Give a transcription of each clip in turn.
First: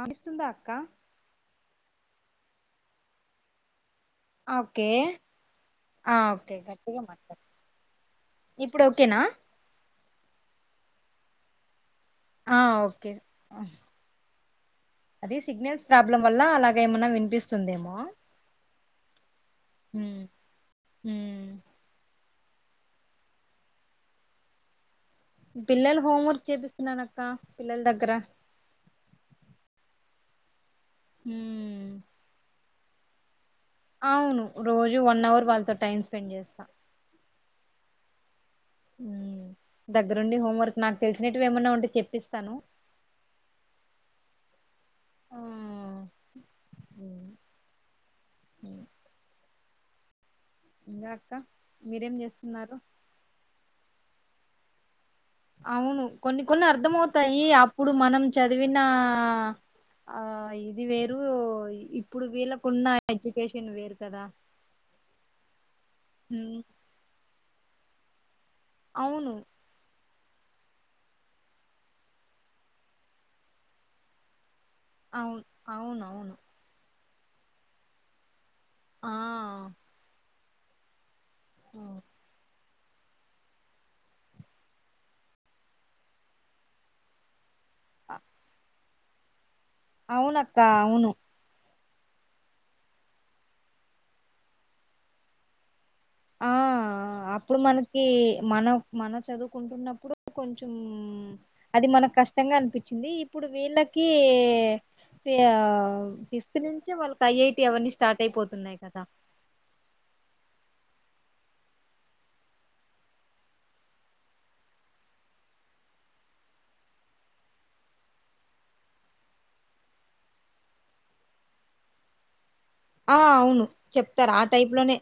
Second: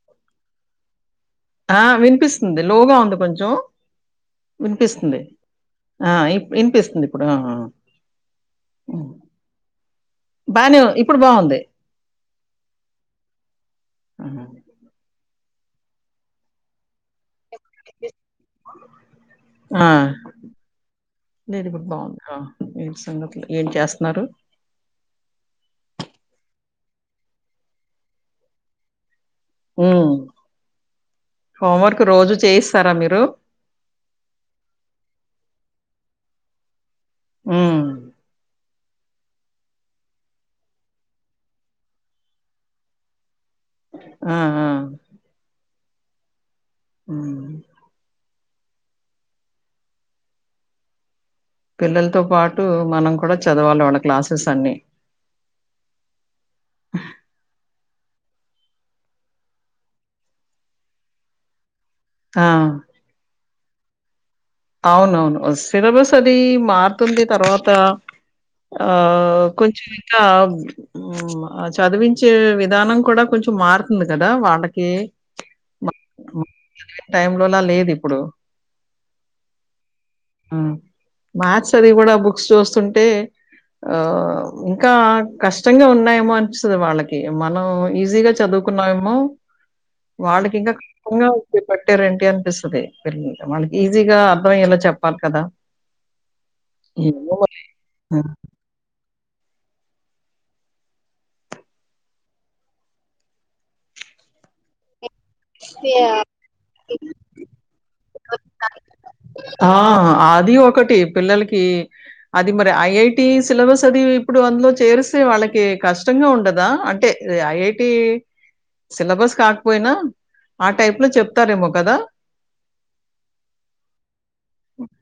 ఆపిస్తుందా అక్క కనిపిస్తుంది లోగా ఉంది కొంచెం ఓకే వినిపిస్తుంది ఆ విని ఓకే గట్టిగా వినిపిస్తుంది ఇప్పుడు మాట్లాడు ఇప్పుడు హ్మ్. ఓకేనా బానే ఉందిఇప్పుడు బాగుంది ఆ ఓకే ఆహ అది సిగ్నల్స్ ప్రాబ్లం వల్ల అలాగ ఏమన్నా వినిపిస్తుందేమో ఆ ఉమ్ ఉమ్ ేది గుుడ్ బాగుంది ఏ సంగతులు ఏం చేస్తున్నారు పిల్లలు హోం వర్క్ చేపిస్తున్నాను అక్క పిల్లల దగ్గర ఉమ్.. ఉమ్ హోంవర్క్ రోజు చేయిస్తారా మీరు అవును రోజు వన్ అవర్ వాళ్ళతో టైం స్పెండ్ చేస్తా మ్ దగ్గరుండి హోంవర్క్ నాకు తెలిసినట్వి ఏమన్నా ఉంటే చెప్పిస్తాను ఆ ఆ ఆ అ సరే ఇకా పిల్లలతో పాటు మనం కూడా చదవాలి వాళ్ళ క్లాసెస్ అన్ని అవును కొన్ని కొన్ని అర్ధం అవుతాయి అప ఇప్పుడు మనం చదివిన అ ఆ ఇది వేరు ఇప్పుడు ఆ! వీళ్ళలకున్న ఎడ్యుకేషన్ వేరు కదా అవునవును సిలబస్ అది ఉమ్, మారుతుంది తర్వాత అ ఆ అవును కొంచెం ఇంకా చదివించే విధానం కూడా కొంచెం మారుతుంది కదా వాళ్ళకి అవును అవునవును టైమ లోలా లేదు ఇప్పుడు ఆ ఆ... మ్యాథ్స్ చదవి కూడా బుక్స్ చూస్తుంటే అంటే ఆ ఇంకా కష్టంగా ఉన్నాయేమో ఆనిపిస్తాది వాళ్ళకి మనం అ- ఈజీగా చదువుకున్నామో వాళ్ళకి అవునక్క ఇంకా అవును కష్టంగా బట్టిరంటి అనిపిస్తాది పెరిగి వాళ్ళకి ఈజీగా అర్థమయ్యేలా చెప్పాలి కదా ఆ ఏమో మరి. అప్పుడు మనకి మన మన చదువుకుంటున్నప్పుడు కొంచెం అది మనకు కష్టంగా అనిపించింది ఇప్పుడు వీళ్ళకి ఏ ఆ.. ఫిఫ్త్ నుంచే వాళ్ళకి ఐఐటి అవన్నీ స్టార్ట్ అయిపోతున్నాయి హ్మ్. కదా ఆ అది ఒకటి పిల్లలకి అది మరి ఐఐటి సిలబస్ అది ఇప్పుడు అందులో చేరిస్తే వాళ్ళకి కష్టం ఉండదా అంటే ఐఐటి సిలబస్ కాకపోయినా ఆ టైప్ లో చెప్తారేమో కదా ఆ అవును చెప్తారు ఆ టైప్ లోనే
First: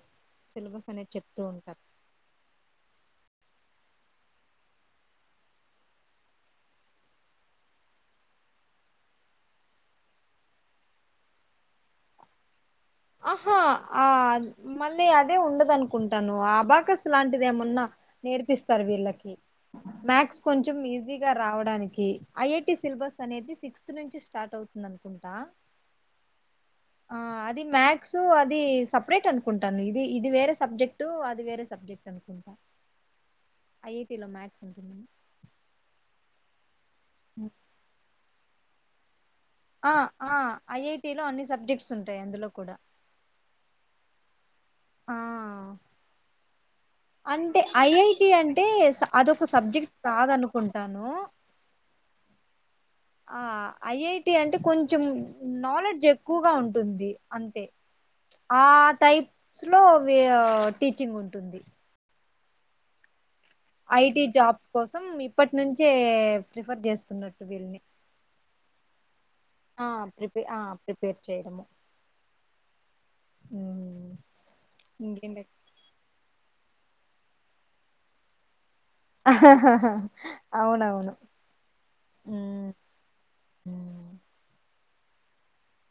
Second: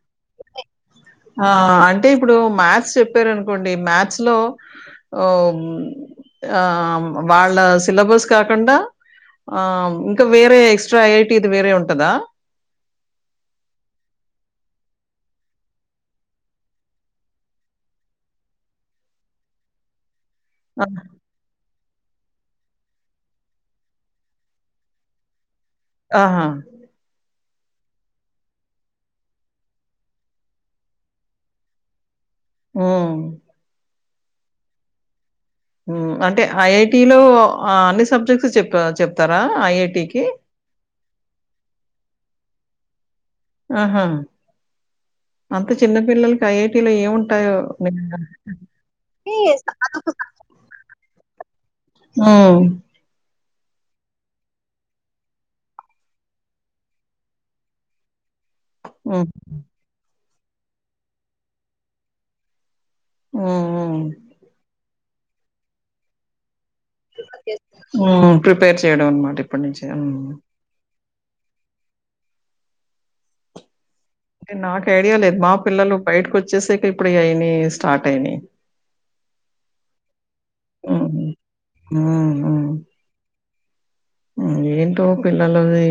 సిలబస్ అనేది చెప్తూ ఆ ఉంటారు అంటే ఇప్పుడు మ్యాథ్స్ చెప్పార అనుకోండి అంటే మ్యాథ్స్ లో ఓయ్ ఆ వాళ్ళ సిలబస్ కాకుండా ఆ ఇంకా వేరే ఎక్స్ట్రా ఐఐటిది వేరే ఉంటదా ఆహా ఆ మళ్ళీ అదే ఉండదనుకుంటాను ఆ అబాకస్ లాంటిది ఏమన్నా నేర్పిస్తారు వీళ్ళకి మ్యాథ్స్ కొంచెం ఆహ్, ఈజీగా రావడానికి ఐఐ టి సిలబస్ అనేది సిక్స్త్ నుంచి స్టార్ట్ అవుతుందనుకుంటా ఆహ ఇది మ్యాథ్స్ అది సపరేట్ అనుకుంటాను ఇది ఇది వేరే సబ్జెక్టు అది వేరే సబ్జెక్ట్ అనుకుం మ్ ఐఐటీలో మాథ్స్ ఉంటుంద మ్ అంటే ఐఐటిలో అన్ని సబ్జెక్ట్స్ చెప్ప చెప్ ఆ ఆ ఐఐటిలో అన్ని సబ్జెక్ట్స్ ఉంటాయి అందులో కూడా ఆహ ఆ ఆ ఐఐటీలో ఏముంటాయో అంటే నిజంగా. ఐఐటి అంటే అంటే అదొక స సబ్జెక్ట్ కాద్ అన్ నుకుంటాను మ్ ఆ ఐఐటి అంటే కొంచెం నాలెడ్జ్ ఎక్కువగా ఉంటుంది అంతే ఆ హ్మ్. టైప్స్లో వే టీచింగుంటుంది. మ్ ఐటి జాబ్స్ కోసం ఇప్పట్నుంచే ప్రిఫర్ చేస్తున్నట్టు వర్క్ వీళ్ళని చేస్తున్నాను. హ్మ్. ప్రిపేర్ చేయడం అన్నమాట ఇప్పటి నుంచే. ఆ హ్మ్. ప్రిపే ఆ ప్రిపేర్ చేయడము ఇంకా నాక్ ఐడియా లేద్ ఇంకేంటి మా పిల్లలు బయటకు వచ్చేసేకి ఇప్పుడు ఆయన్ని స్టార్ట్ అయినయి అవునవును హ్మ్. మ్ మ్ ఏంటో పిల్లలది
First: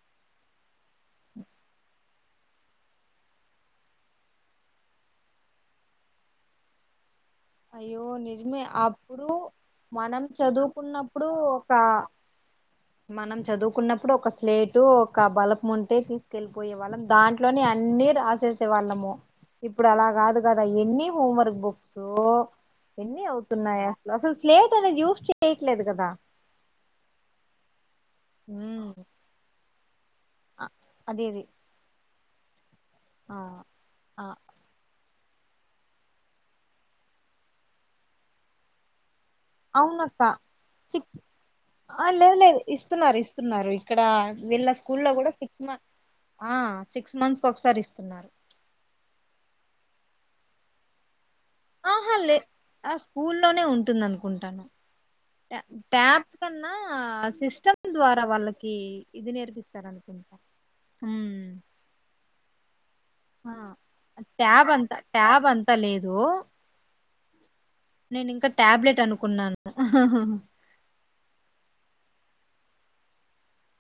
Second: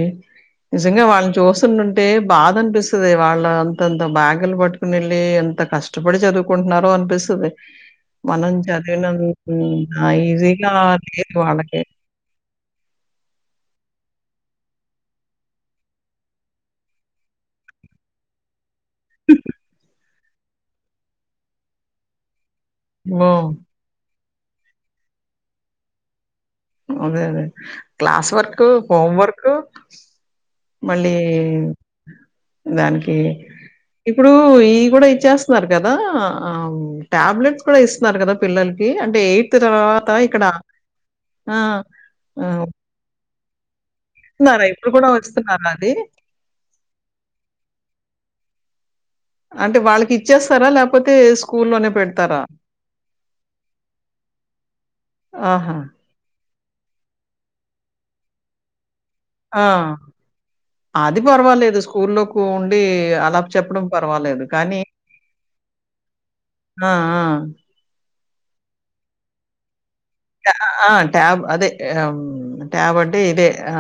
నిజంగా వాళ్ళని చూస్తుంటుంటే బాధనిపిస్తది వాళ్ళ అంతంత బ్యాగులు పట్టుకుని ఎళ్ళి ఎం ఎంత కష్టపడి చదువుకుంటున్నారో అనిపిస్ స్తది అయ్యో మనం నిజమే చదివిన అప్పుడు మనం ఈజీగా చదువుకున్నప్పుడు లేదు ఒక వాళ్ళకి మనం చదువుకున్నప్పుడు ఒక స్లేటు ఒక బలపం ఉంటే తీస్కెళ్ళిపోయే వాళ్ళం దాంట్లోనే అన్నీ రాసేస్ కునే వాళ్ళము ఇప్పుడు అలా కాదు కదా ఎన్ని హోమ్ వర్క్ బుక్స్ ఓ ఎన్ని అవుతున్నాయి అసలు అసల్ స్లేట్ అనేది యూస్ చేయట్లేదు కదా అదే అదే క్లాస్ వర్క్, హోమ్వర్క్ ఆ మళ్ళీ అదేది దానికి ఆ ఆ ఇప్పుడూ ఈ కూడా ఇ ఇచ్చేస్తున్నారు కదా టాబ్లెట్స్ కూడా ఇస్తున్నారు కదా పిల్లలకి అంటే తర్వాత అవునక్క ఇక్కడ సిక్ ఆ లేదు లేదు ఇస్తున్నారు ఇస్తున్నారు ఇక్కడా ఇస్తున్నారా వీళ్ళ ఇప్పుడు కూడా స్కూల్లో గుడా సిక్స్ ఇస్తున్నారా మంత్ అది ఆ సిక్స్ మంత్స్ కోసారి ఇస్తున్నారు. అంటే వాళ్ళకి ఇచ్చేస్తారా లేకపోతే స్కూల్లోనే ఆహా లే పెడతారా? ఆ స్కూల్లోనే ఉంటుందనుకుంటాను. ఆహా! ట్యాబ్స్ కన్నా సిస్టమ్ ద్వారా వాళ్ళకి ఇది ఆ నేర్పిస్తారనుకుంటా ఆది హ్మ్ పర్వాలేదు స్కూల్లోకు ఉండి అలా ఆ చెప్పడం పర్వాలేదు ట్యాబ్ కానీ అంతా ట్యాబ్ అంతా లేదు ఆ ఆ నేనింకా టాబ్లెట్ అనుకున్నాను. ఆ ట్యాబ్ అదే ట్యాబ్ అంటే ఇదే ఆ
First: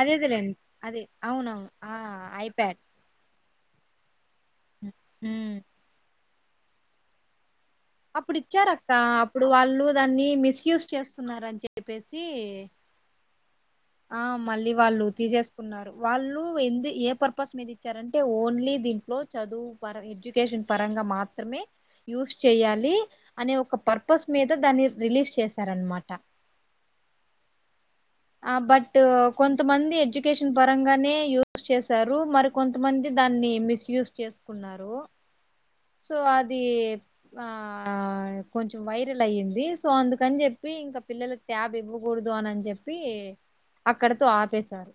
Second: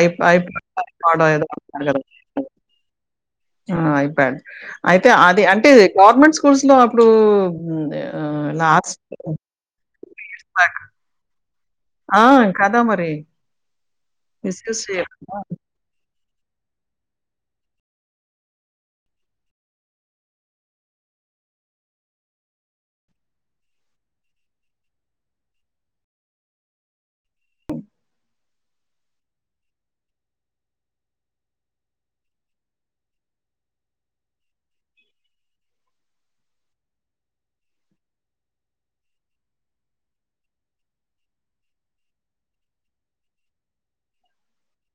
అదే అదే లేండి అదే అవునవును అంటారు ఆ కదా! ఐప్యాడ్ ఆ ఐప్యాడ్ అయితే అది హ్మ్ అంటే గవర్నమెంట్ స్కూల్స్లో అప్పుడు హ్మ్, ఆహ్, అప్పుడిచ్చారక్క లాస్ట్ అప్పుడు వాళ్ళు దాన్ని మిస్యూస్ చేస్తున్నారన్ చెప్ ఆ కదా మరి ఆ మళ్ళీ మిస్‌యూజ్ వాళ్ళు చేయకుండా తీసేస్కున్నారు వాళ్ళు ఎంది ఏ పర్పస్ మీద ఇచ్చారంటే ఓన్లీ దీంట్లో చదువు పర ఎడ్యుకేషన్ పరంగా మాత్రమే యూస్ చేయాలి అనే ఒక పర్పస్ మీద దాన్ని రిలీజ్ చేసారణమాట ఆ బట్ కొంతమంది ఎడ్యుకేషన్ పరంగానే యూస్ చేశారు మరి కొంతమంది దాన్ని మిస్జ్ చేసుకున్నారు సో అది ఆ కొంచెం వైరల్ అయ్యింది సో అందుకని చెప్పి ఇంకా పిల్లలలకు ట్యాబ్ ఇవ్వకూడదు అని చెప్పి అక్కడతో ఆపేశారు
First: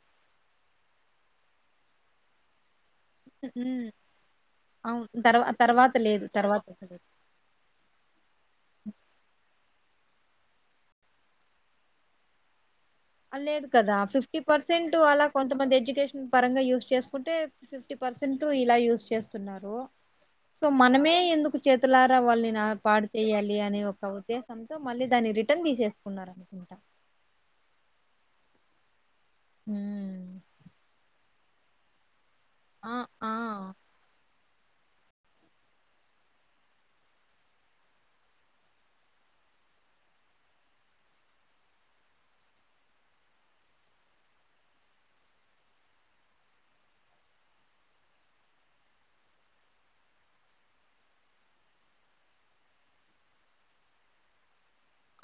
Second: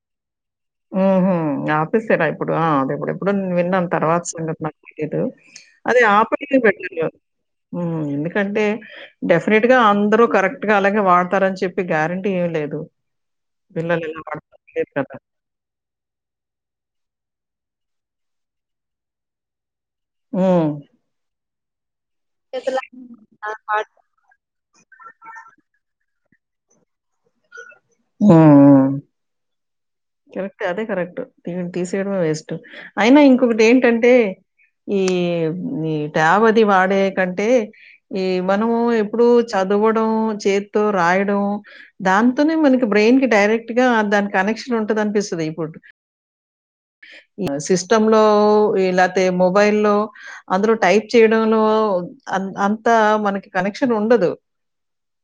ఉహు ఆపేసారా ఇప్పుడు ఆ అదే నేను ఎప్పుడు విన్నాను తర్వాత సంగతి నాకు అవును తెలియదు తర్వా తర్వాత అదే లేదు ఆపలికి తర్వాత అసలు పెట్టా ఎందుకంటే డెఫినెట్ గా అందరూ కరెక్ట్ గా అలాగే వాడతారని చెప్పి గ్యారెంటీ ఏం లేదు ఆ లేదు కదా పిల్లలు ఎలా ఫిఫ్టీ వాడతారో తెలియదు పర్సెంట్ కదా! అలా కొంత మంది ఎజు ఎడ్యుకేషన్ పరంగా యూస్ చేసుకుంటే ఫిఫ్టీ పర్సెంట్ ఇలా యూస్ చేస్తున్నారు సో హ్మ్. మనమే ఎందుకు తులారా వాళ్ళని నా చేతుల పాడు చేయాలి అనే ఒక ఉద్దేశంతో మళ్ళీ దాన్ని రిటర్న్ తీసేసుకున్నారండి ఇంటా ఆ ఉమ్ కరెక్ట్ అదే కరెక్ట్ ఈమని తీసేయడామే వెస్ట్ ఆ అయినా ఆ ఇంకొకటి ఏంటంటే ఈ ఈ ట్యాబు వాడే కంటే ఈ మనము ఎప్పుడు చదవడం చేతితో రాయడం దాంతోనే మనకి బ్రెయిన్ కి డైరెక్ట్ గా దాని కనెక్షన్ ఉంటంది అనిపిస్తుంది ఇప్పుడు సిస్టమ్ లో లేపోతే మొబైల్ లో అందులో టైప్ చేయడంలో అ అంతా మనకి కనెక్షన్ ఉండదు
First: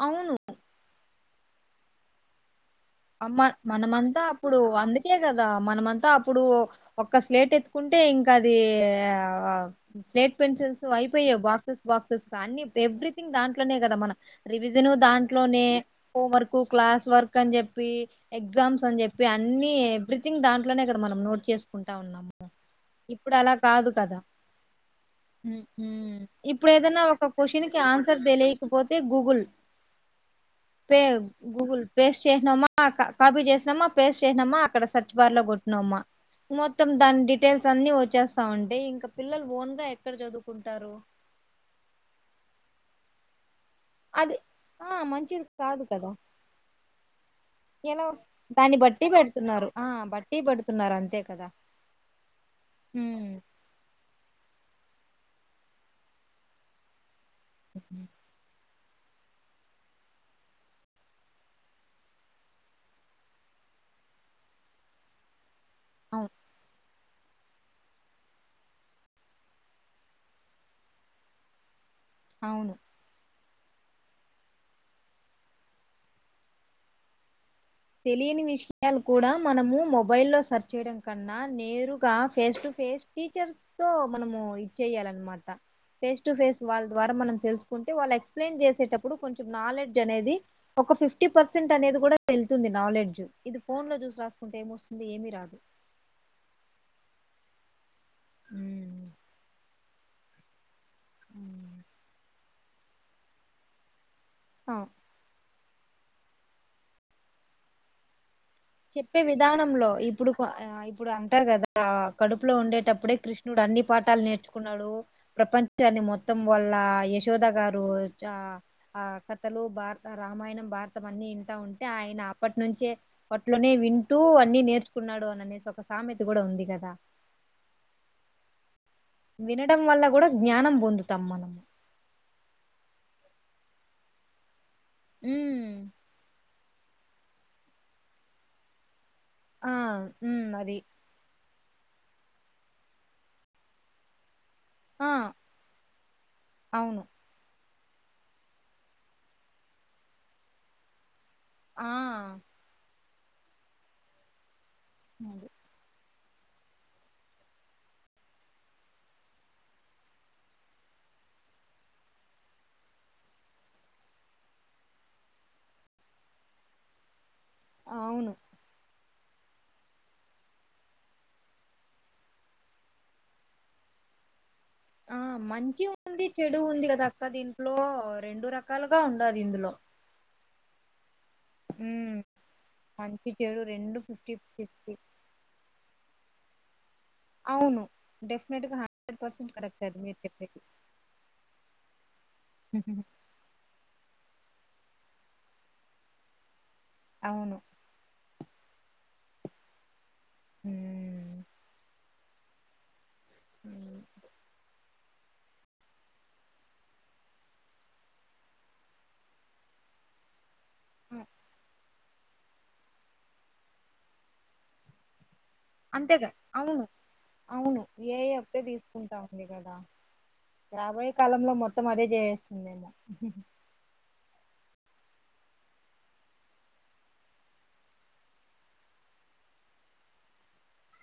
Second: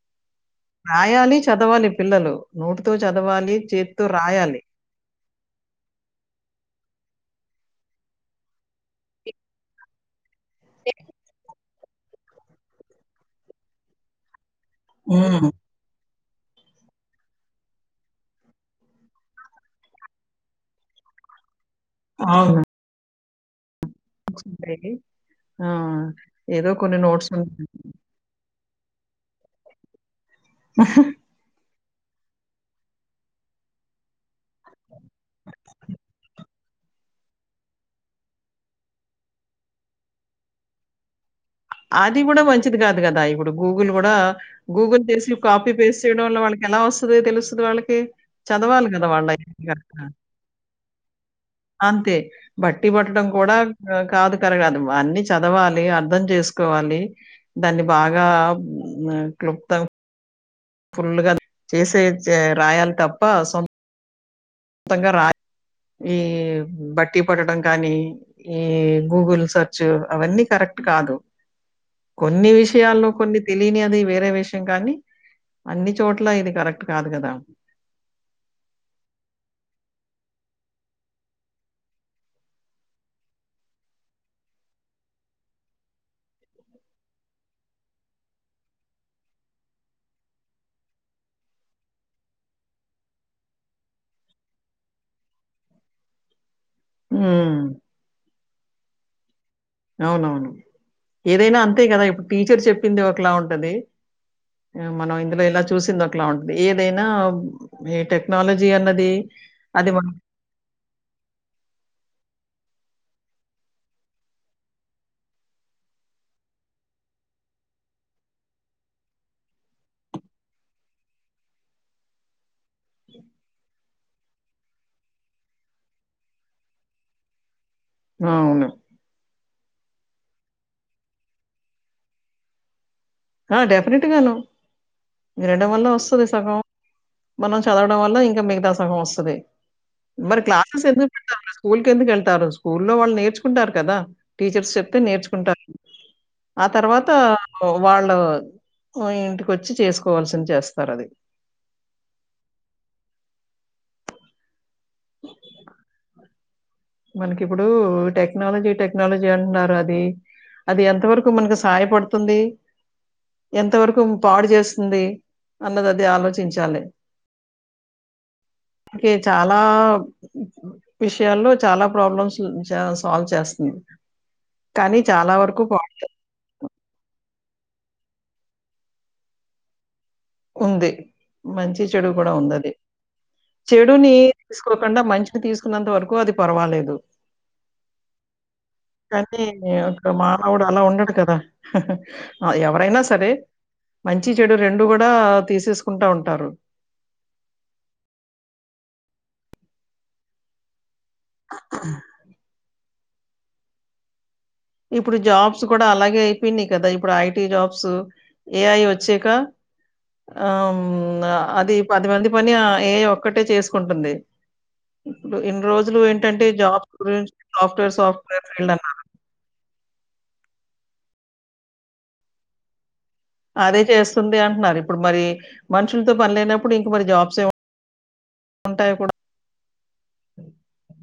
అవును రాయాలి చదవాలి పిల్లలు నోటితో అమ్మ చదవాలి చేతితో మనమంతా అప్పుడు రాయాలి అందుకే కదా మనమంతా అప్పుడు ఒక్క స్లేట్ ఎత్తుకుంటే ఇంకా అది స్లేట్ పెన్సిల్స్ అయిపపోయేవ్ బాక్ [unintelligible] బాక్సెస్ అ ఎవ్రీథింగ్ దాంట్లోనే కదా మన రివిజన్ ఉమ్ దాంట్లోనే హోం వర్క్ క్లాస్ వర్క్ అని చెప్ ప్పి ఎగ్జామ్స్ అని చెప్పి అన్ని ఎవ్రీథింగ్ దాంట్లోనే కదా మనం నోట్ చేస్ కుంటా ఉన్నాము అవును. ఇప్పుడు అలా కాదు కదా ఉంటాయి. ఆ! ఇప్పుడు ఏదో కొన్ని ఏదన్నా ఒక నోట్స్ క్యూషన్ ఉంటాయి. కి ఆన్సర్ తెలియక పోతే గూగుల్ పే గూగుల్ పేస్ట్ చేసినామా ఆ కాపీ చేసినమా పేస్ట్ చేసినమా అక్కడ సెర్చ్ బార్ లో కొట్టినమా మొత్తం దాని డిటేల్స్ అన్ని వచేస్తావుంటాయి ఇంకా పిల్లలు ఓన్ గా ఎక్కడ చదువుకుంటారు అది కూడా మంచిది కాదు కదా ఇపుడ్ ఇప్పుడు గూగుల్ కూడా అది ఆ గూగుల్ తెసి మంచిది కాపీ కాదు పేస్ట్ కదా చేయడం లో వాళ్ళకి ఎలా వస్తుంది. తెలుస్తుంది వాళ్ళకి ఎలా వస్ దాన్ని చదవాలి బట్టి గదా! వాళ్ళయితే పెడుతున్నారు ఆ గనక. బట్టి బడుతున్నారు అంతే కదా అంతే బట్టి పట్టడం ఉమ్ కూడా కాదు కరగాదు అన్ని చదవాలి అర్థం చేసుకోవాలి దాన్ని బాగా మ్ క్లుప్త ఫుల్ గా చేసేచే రాయాలి తప్ప సొ మొత్తంగా రా ఈ అవును బట్టి పట్టడం కానీ ఈ గూగుల్ సర్చ్ అవన్నీ కరెక్ట్ కాదు కొన్ని అవును విషయాల్లో కొన్ని తెలియని అది వేరే విషయం కానీ అన్ని చోట్ల ఇది కరెక్ట్ కాదు కదా తెలియని విషయాలు కూడా మనము మొబై లో సర్చ్ చేయడం కన్నా నేరుగా ఫేస్టు ఫేస్ట్ టీచర్ తో మనము ఇది చెయాలన్నమాట ఫేస్ టు ఫేస్ వాళ్ళ ద్వారా మనం తెలుసుకుంటే వాళ్ళ ఎక్సప్లన్ చేసేటప్పుడు కొంచెం నాలెడ్జ్ అనేది ఒక ఫిఫ్టీ పర్సెంట్ అనేది కూడా వెల్ తుంది నాలెడ్జ్ ఇది ఫోన్ లో చూసి రాసుకుంటే ఏమొస్తుంది ఏమీ రాదు ఉమ్ ఉమ్ అవునవును ఏదైనా అంతే గదా ఇప్పుడు టీచర్ చెప్పింది ఒకలా ఉంటది ఆ మనం ఇందులో ఇలా చూసింది ఒకలా ఉంటది ఏదైనా ఏ టైప్ చెప్పే విధానంలో ఇప్పుడు ఇప్పుడు అంటారు గదా కడుపులో ఉండే పుట్టప్పుడే కృష్ణుడు అన్ని పాఠాలు నేర్చుకున్నాడు ప్రపంచాన్ని మొత్తం వాళ్ళ యశోద గారు ఆ కథలు భారత రామాయణం భారతం అన్ని వింటా ఉంటే ఆయన అప్పట్ నుంచే అట్లోనే వింటూ అన్నీ నేర్చుకున్నాడు అని అనేసి ఒక సామెత గూడా ఉంది గదా అవును వినడం వల్ల కూడా జ్ఞానం బొందుతాం మనం ఆ డెఫినెట్ గాను ఉమ్ వినడం వల్ల వస్తది సగం మనం చదవడం వల్ల ఇంకా మిగతా సగం వస్తది ఆ మరి ఉమ్ అది క్లాసెస్ ఎందుకు పెడతా ఉన్నారు స్కూల్కి ఎందుకు యెళ్తారు స్కూల్లో వాళ్ళు నేర్చుకుంటారు కదా టీచర్స్ చెప్తే ఆ నేర్చుకుంటారు ఆ అవును తర్వాత వాళ్ళు ఇంటికొచ్చి చేసుకోవాల్సింది చేస్తారు అది ఆ అది [inaudible] మనకిప్పుడు టెక్నాలజీ టెక్నాలజీ అంటున్నారు అది అది ఎంత వరకు మనకి సహాయపడుతుంది ఎంతవరకు పాడు జేస్తుంది అన్నదది ఆలోచించాలి అవును ఓకే చాలా విషయాల్లో చాలా ప్రాబ్లమ్స్ సాల్వ్ చేస్తుంది కానీ ఆ చాలా వరకు మంచి పాడు చే- ఉంది చెడు ఉంది గదా ప్రతి ఇంట్లో రెండు రకాలుగా ఉండాలి ఇందులో ఉంది మంచి చెడు ఉమ్ గూడా ఉండాలి మంచి చెడు రెండు చెడుని ఫిఫ్టీ ఫిఫ్టీ తీసుకోకుండా మంచిని తీసు కున్నంత వరకు అది పర్వాలేదు అవును డెఫినెట్ గా హండ్రెడ్ కానీ పర్సెంట్ కరెక్ట్ అది ఒక మీరు చెప్పేది మానవుడు అలా ఉండడు కదా ఎవరైనా సరే మంచి చెడు రెండు గూడా తీసేసుకుంటా ఉంటారు అవును ఉమ్ [inaudible] [inaudible] ఇప్పుడు జాబ్స్ కూడా అలాగే అయిపోయినయి కదా ఇప్పుడు ఐటీ జాబ్స్ ఏఐ వచ్చాక [inaudible] ఆ ఆ, అది పది మంది పని ఆ ఏఐ ఒక్కటే చేసుకుంటుంది ఇప్పుడు ఇన్ని రోజులు అంతేగా ఏంటంటే అవును జాబ్ అవును సాఫ్ట్వేర్ ఏఐ సాఫ్ట్వేర్ ఒకటే ఫీల్డ్ అన్నారు తీసుకుంటా ఉంది గదా రాబోయే కాలంలో మొత్తం అదే చేసేస్తుందేమో అదే చేస్తుంది అంటున్నారు ఇప్పుడు ఇప్పుడు మరి మనుషులతో పని లేనప్పుడు ఇంక మరి జాబ్స్ ఏం ఉంటాయో మరీ [inaudible]